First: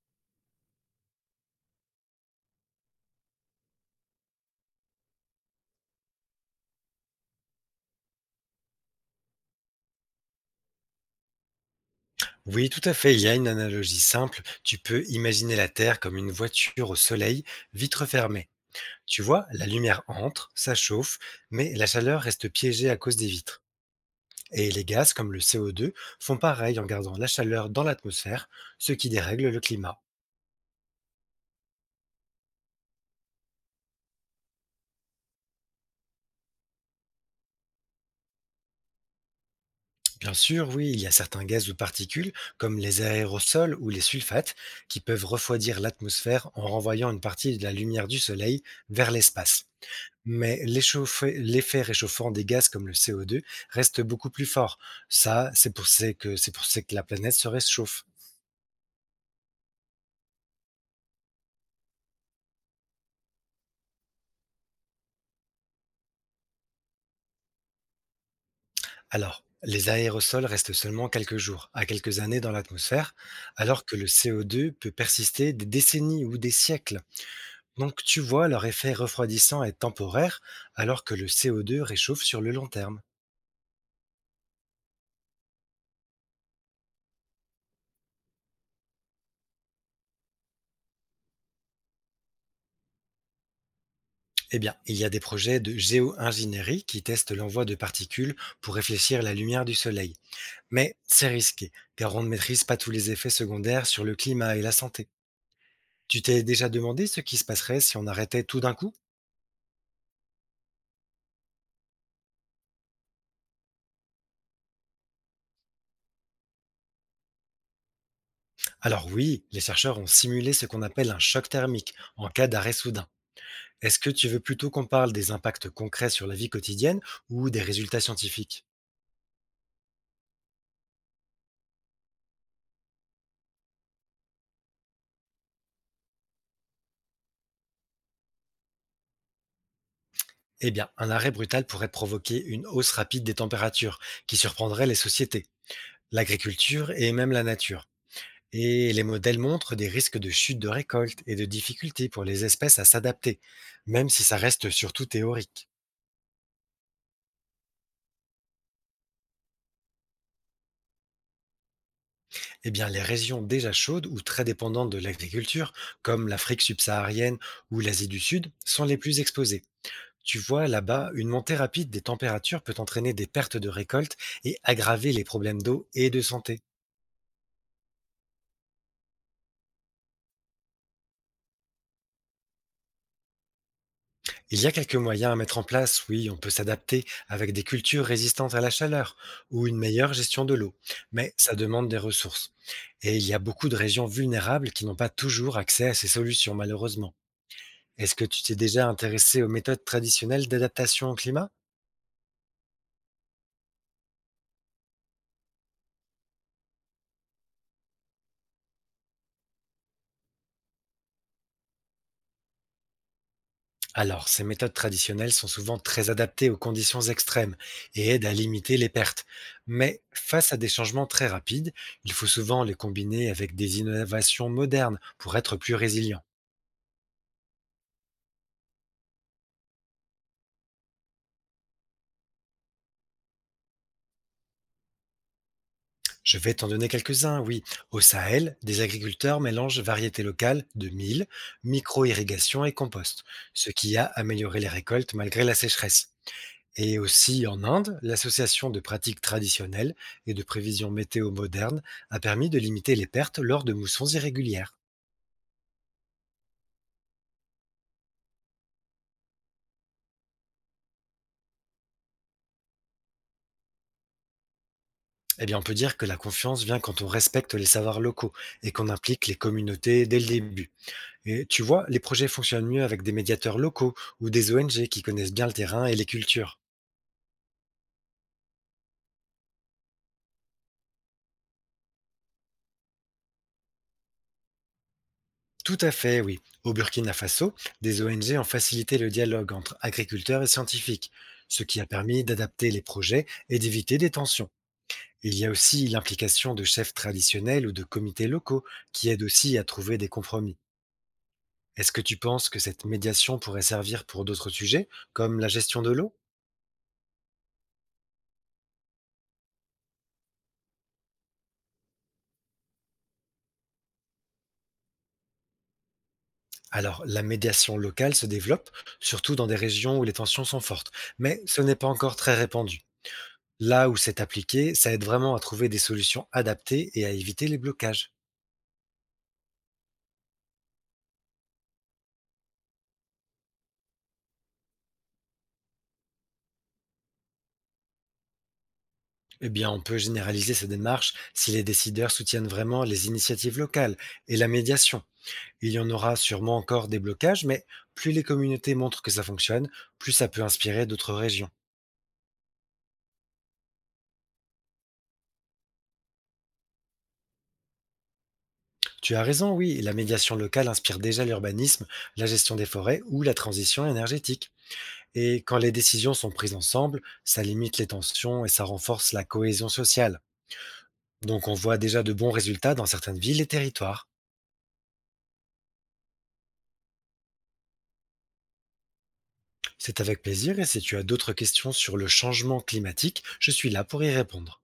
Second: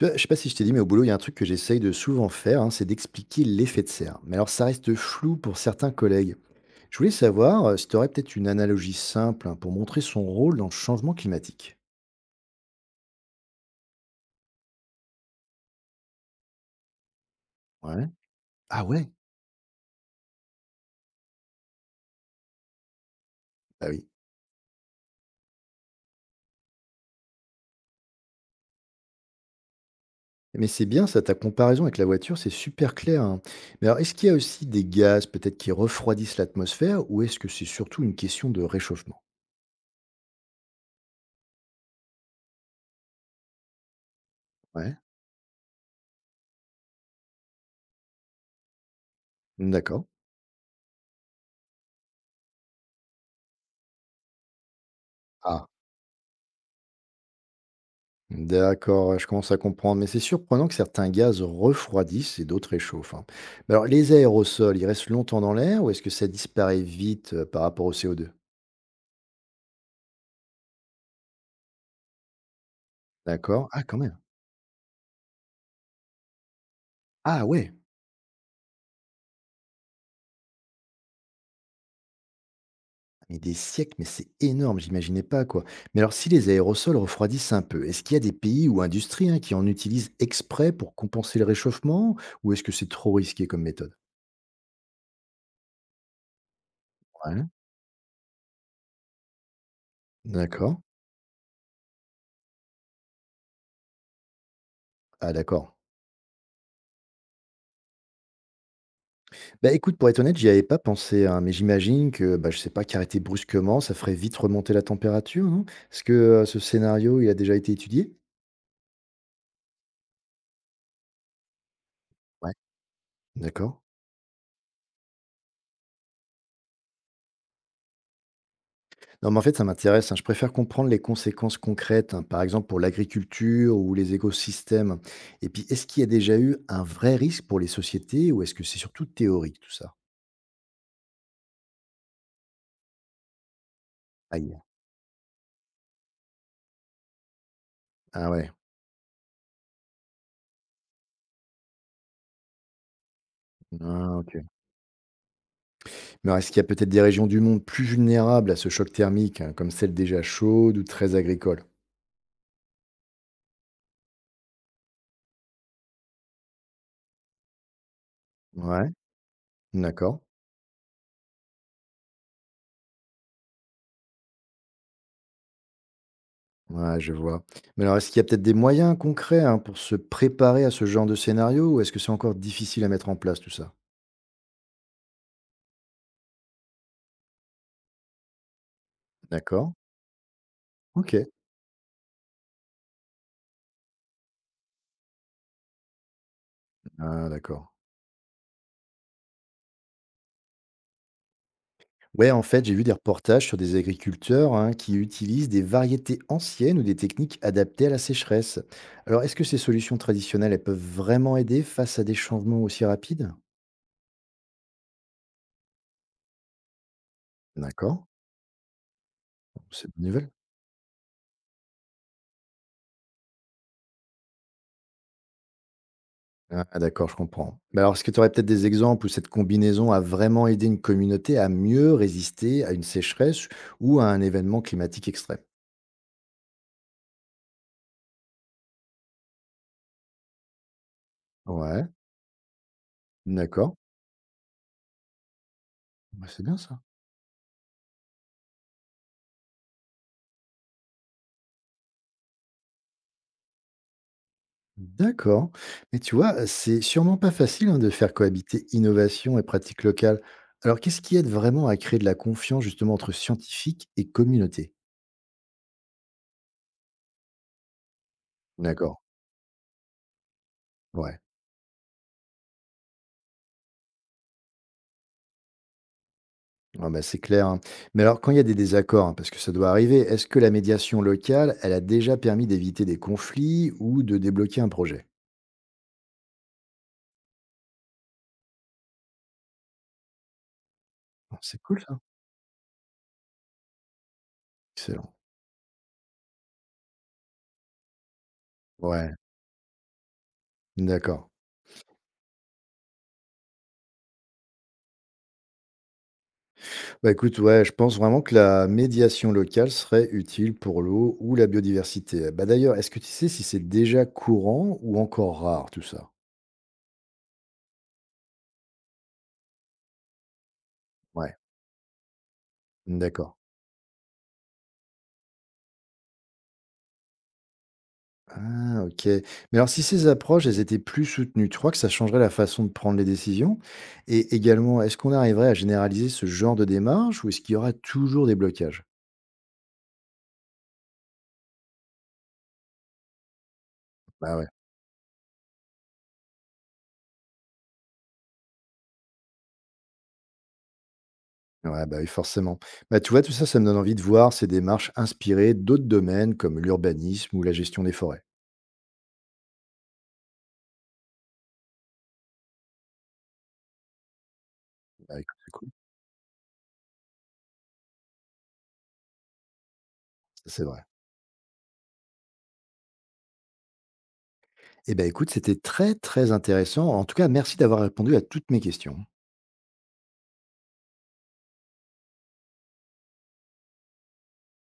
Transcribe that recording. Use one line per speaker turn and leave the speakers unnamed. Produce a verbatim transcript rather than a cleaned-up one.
Tu vois, je sais pas si je t'ai dit, mais au boulot, il y a un truc que j'essaye de souvent faire, hein, c'est d'expliquer l'effet de serre. Mais alors, ça reste flou pour certains collègues. Je voulais savoir euh, si tu aurais peut-être une analogie simple, hein, pour montrer son rôle dans le changement climatique.
Oui, tout à fait. Il y a une analogie simple. Tu peux imaginer la Terre comme une voiture au soleil, vitre
Ouais.
fermée.
Ah ouais.
Tu vois, la lumière entre, ça chauffe, mais la chaleur reste piégée à cause des vitres.
Bah oui.
Et les gaz comme le C O deux font pareil en gardant la chaleur dans l'atmosphère, ce qui dérègle le climat.
Mais c'est bien ça, ta comparaison avec la voiture, c'est super clair, hein. Mais alors, est-ce qu'il y a aussi des gaz peut-être qui refroidissent l'atmosphère ou est-ce que c'est surtout une question de réchauffement?
Bien sûr, oui, il y a certains gaz ou particules, comme les aérosols ou les sulfates,
Ouais.
qui peuvent refroidir l'atmosphère en renvoyant une partie de la lumière du soleil vers l'espace.
D'accord.
Mais l'échauffé l'effet réchauffant des gaz comme le C O deux reste beaucoup plus fort. Ça,
Ah.
c'est pour c'est que c'est pour c'est que la planète se réchauffe.
D'accord, ouais, je commence à comprendre, mais c'est surprenant que certains gaz refroidissent et d'autres échauffent, hein. Mais alors, les aérosols, ils restent longtemps dans l'air ou est-ce que ça disparaît vite euh, par rapport au CO2?
Alors, les aérosols restent seulement quelques jours à quelques années dans l'atmosphère,
D'accord. Ah,
alors que
quand
le
même.
C O deux peut persister des décennies ou des siècles.
Ah ouais,
Donc tu vois, leur effet refroidissant est temporaire, alors que le C O deux réchauffe sur le long terme.
mais des siècles, mais c'est énorme, j'imaginais pas quoi. Mais alors, si les aérosols refroidissent un peu, est-ce qu'il y a des pays ou industries, hein, qui en utilisent exprès pour compenser le réchauffement ou est-ce que c'est trop risqué comme méthode?
Eh bien, il y a des projets de géo-ingénierie qui testent
Ouais.
l'envoi de particules pour réfléchir la lumière du soleil.
D'accord.
Mais c'est risqué, car on ne maîtrise pas tous les effets secondaires sur le climat et la santé.
Ah d'accord.
Tu t'es déjà demandé ce qui se passerait si on arrêtait tout d'un coup.
Bah, écoute, pour être honnête, j'y avais pas pensé, hein, mais j'imagine que, bah, je sais pas, qu'arrêter brusquement, ça ferait vite remonter la température, non? Est-ce que, heu, ce scénario, il a déjà été étudié?
Alors oui, les chercheurs ont simulé ce qu'on appelle un choc thermique en cas
Ouais.
d'arrêt soudain.
D'accord.
Est-ce que tu veux plutôt qu'on parle des impacts concrets sur la vie quotidienne ou des résultats scientifiques?
Non, mais en fait, ça m'intéresse, hein. Je préfère comprendre les conséquences concrètes, hein, par exemple pour l'agriculture ou les écosystèmes. Et puis, est-ce qu'il y a déjà eu un vrai risque pour les sociétés ou est-ce que c'est surtout théorique tout ça?
Eh bien, un arrêt brutal pourrait provoquer une hausse rapide des températures qui
Aïe.
surprendrait les sociétés, l'agriculture et même la nature.
Ah ouais.
Et les modèles montrent des risques de chute de récolte et de difficultés pour les espèces à s'adapter, même
Ah
si ça
OK.
reste surtout théorique.
Mais alors, est-ce qu'il y a peut-être des régions du monde plus vulnérables à ce choc thermique, hein, comme celles déjà chaudes ou très agricoles?
Eh bien, les régions déjà chaudes ou très dépendantes de l'agriculture, comme l'Afrique subsaharienne ou l'Asie du Sud, sont
Ouais,
les plus exposées.
d'accord.
Tu vois, là-bas, une montée rapide des températures peut entraîner des pertes de récolte et aggraver les problèmes d'eau et de santé.
Ouais, je vois. Mais alors, est-ce qu'il y a peut-être des moyens concrets, hein, pour se préparer à ce genre de scénario ou est-ce que c'est encore difficile à mettre en place tout ça?
Il y a quelques moyens à mettre en place, oui, on peut s'adapter avec des cultures résistantes à la chaleur ou
D'accord.
une meilleure gestion de l'eau,
Ok.
mais ça demande des ressources. Et il y a beaucoup de régions vulnérables qui n'ont pas toujours accès à ces solutions, malheureusement.
Ah, d'accord.
Est-ce que tu t'es déjà intéressé aux méthodes traditionnelles d'adaptation au climat?
Ouais, en fait, j'ai vu des reportages sur des agriculteurs, hein, qui utilisent des variétés anciennes ou des techniques adaptées à la sécheresse. Alors, est-ce que ces solutions traditionnelles, elles peuvent vraiment aider face à des changements aussi rapides?
Alors, ces méthodes traditionnelles sont souvent très adaptées aux conditions extrêmes
D'accord.
et aident à limiter les pertes.
C'est une
Mais
bonne nouvelle.
face à des changements très rapides, il faut souvent les combiner avec des innovations modernes pour être plus résilient.
Ah ah, d'accord, je comprends. Mais alors, est-ce que tu aurais peut-être des exemples où cette combinaison a vraiment aidé une communauté à mieux résister à une sécheresse ou à un événement climatique extrême?
Je vais t'en donner quelques-uns, oui. Au Sahel, des agriculteurs mélangent variétés locales de mil,
Ouais,
micro-irrigation et compost, ce
d'accord.
qui a amélioré les récoltes malgré la sécheresse.
Bah, c'est bien ça.
Et aussi en Inde, l'association de pratiques traditionnelles et de prévisions météo modernes a permis de limiter les pertes lors de moussons irrégulières.
D'accord. Mais tu vois, c'est sûrement pas facile, hein, de faire cohabiter innovation et pratique locale. Alors, qu'est-ce qui aide vraiment à créer de la confiance justement entre scientifiques et communauté?
Eh bien, on peut dire que la confiance vient quand on respecte les savoirs locaux et qu'on
D'accord.
implique les communautés dès le début.
Ouais.
Et tu vois, les projets fonctionnent mieux avec des médiateurs locaux ou des O N G qui connaissent bien le terrain et les cultures.
Ah bah, c'est clair, hein. Mais alors, quand il y a des désaccords, hein, parce que ça doit arriver, est-ce que la médiation locale, elle a déjà permis d'éviter des conflits ou de débloquer un projet?
Tout à fait, oui. Au Burkina Faso, des O N G ont facilité le dialogue entre agriculteurs et scientifiques,
Ah, c'est
ce qui
cool
a
ça.
permis d'adapter les projets et d'éviter des tensions.
Excellent.
Il y a aussi l'implication de chefs traditionnels ou de comités locaux qui
Ouais,
aident aussi à trouver des compromis.
d'accord.
Est-ce que tu penses que cette médiation pourrait servir pour d'autres sujets, comme la gestion de l'eau?
Bah écoute, ouais, je pense vraiment que la médiation locale serait utile pour l'eau ou la biodiversité. Bah d'ailleurs, est-ce que tu sais si c'est déjà courant ou encore rare tout ça?
Alors, la médiation locale se développe, surtout dans des régions où les tensions sont fortes,
Ouais,
mais ce n'est pas encore très répandu.
d'accord.
Là où c'est appliqué, ça aide vraiment à trouver des solutions adaptées et à éviter les blocages.
Ah, OK. Mais alors, si ces approches, elles étaient plus soutenues, tu crois que ça changerait la façon de prendre les décisions? Et également, est-ce qu'on arriverait à généraliser ce genre de démarche ou est-ce qu'il y aura toujours des blocages?
Eh bien, on peut généraliser ces démarches si les décideurs soutiennent vraiment les initiatives locales
Bah
et la
ouais,
médiation. Il y en aura sûrement encore des blocages, mais plus les communautés montrent que ça fonctionne, plus ça peut inspirer d'autres régions.
ouais, bah oui, forcément. Bah, tu vois, tout ça, ça me donne envie de voir ces démarches inspirer d'autres domaines comme l'urbanisme ou la gestion des forêts.
Tu as raison, oui, la médiation locale inspire déjà l'urbanisme, la gestion des forêts ou la transition énergétique.
Bah,
Et
écoute, c'est
quand
cool.
les décisions sont prises ensemble, ça limite les tensions et ça renforce la cohésion sociale.
Ça, c'est vrai.
Donc on voit déjà de bons résultats dans certaines villes et territoires.
Eh ben écoute, c'était très, très intéressant. En tout cas, merci d'avoir répondu à toutes mes questions.
C'est avec plaisir et si tu as d'autres questions sur le changement climatique, je suis là pour y répondre.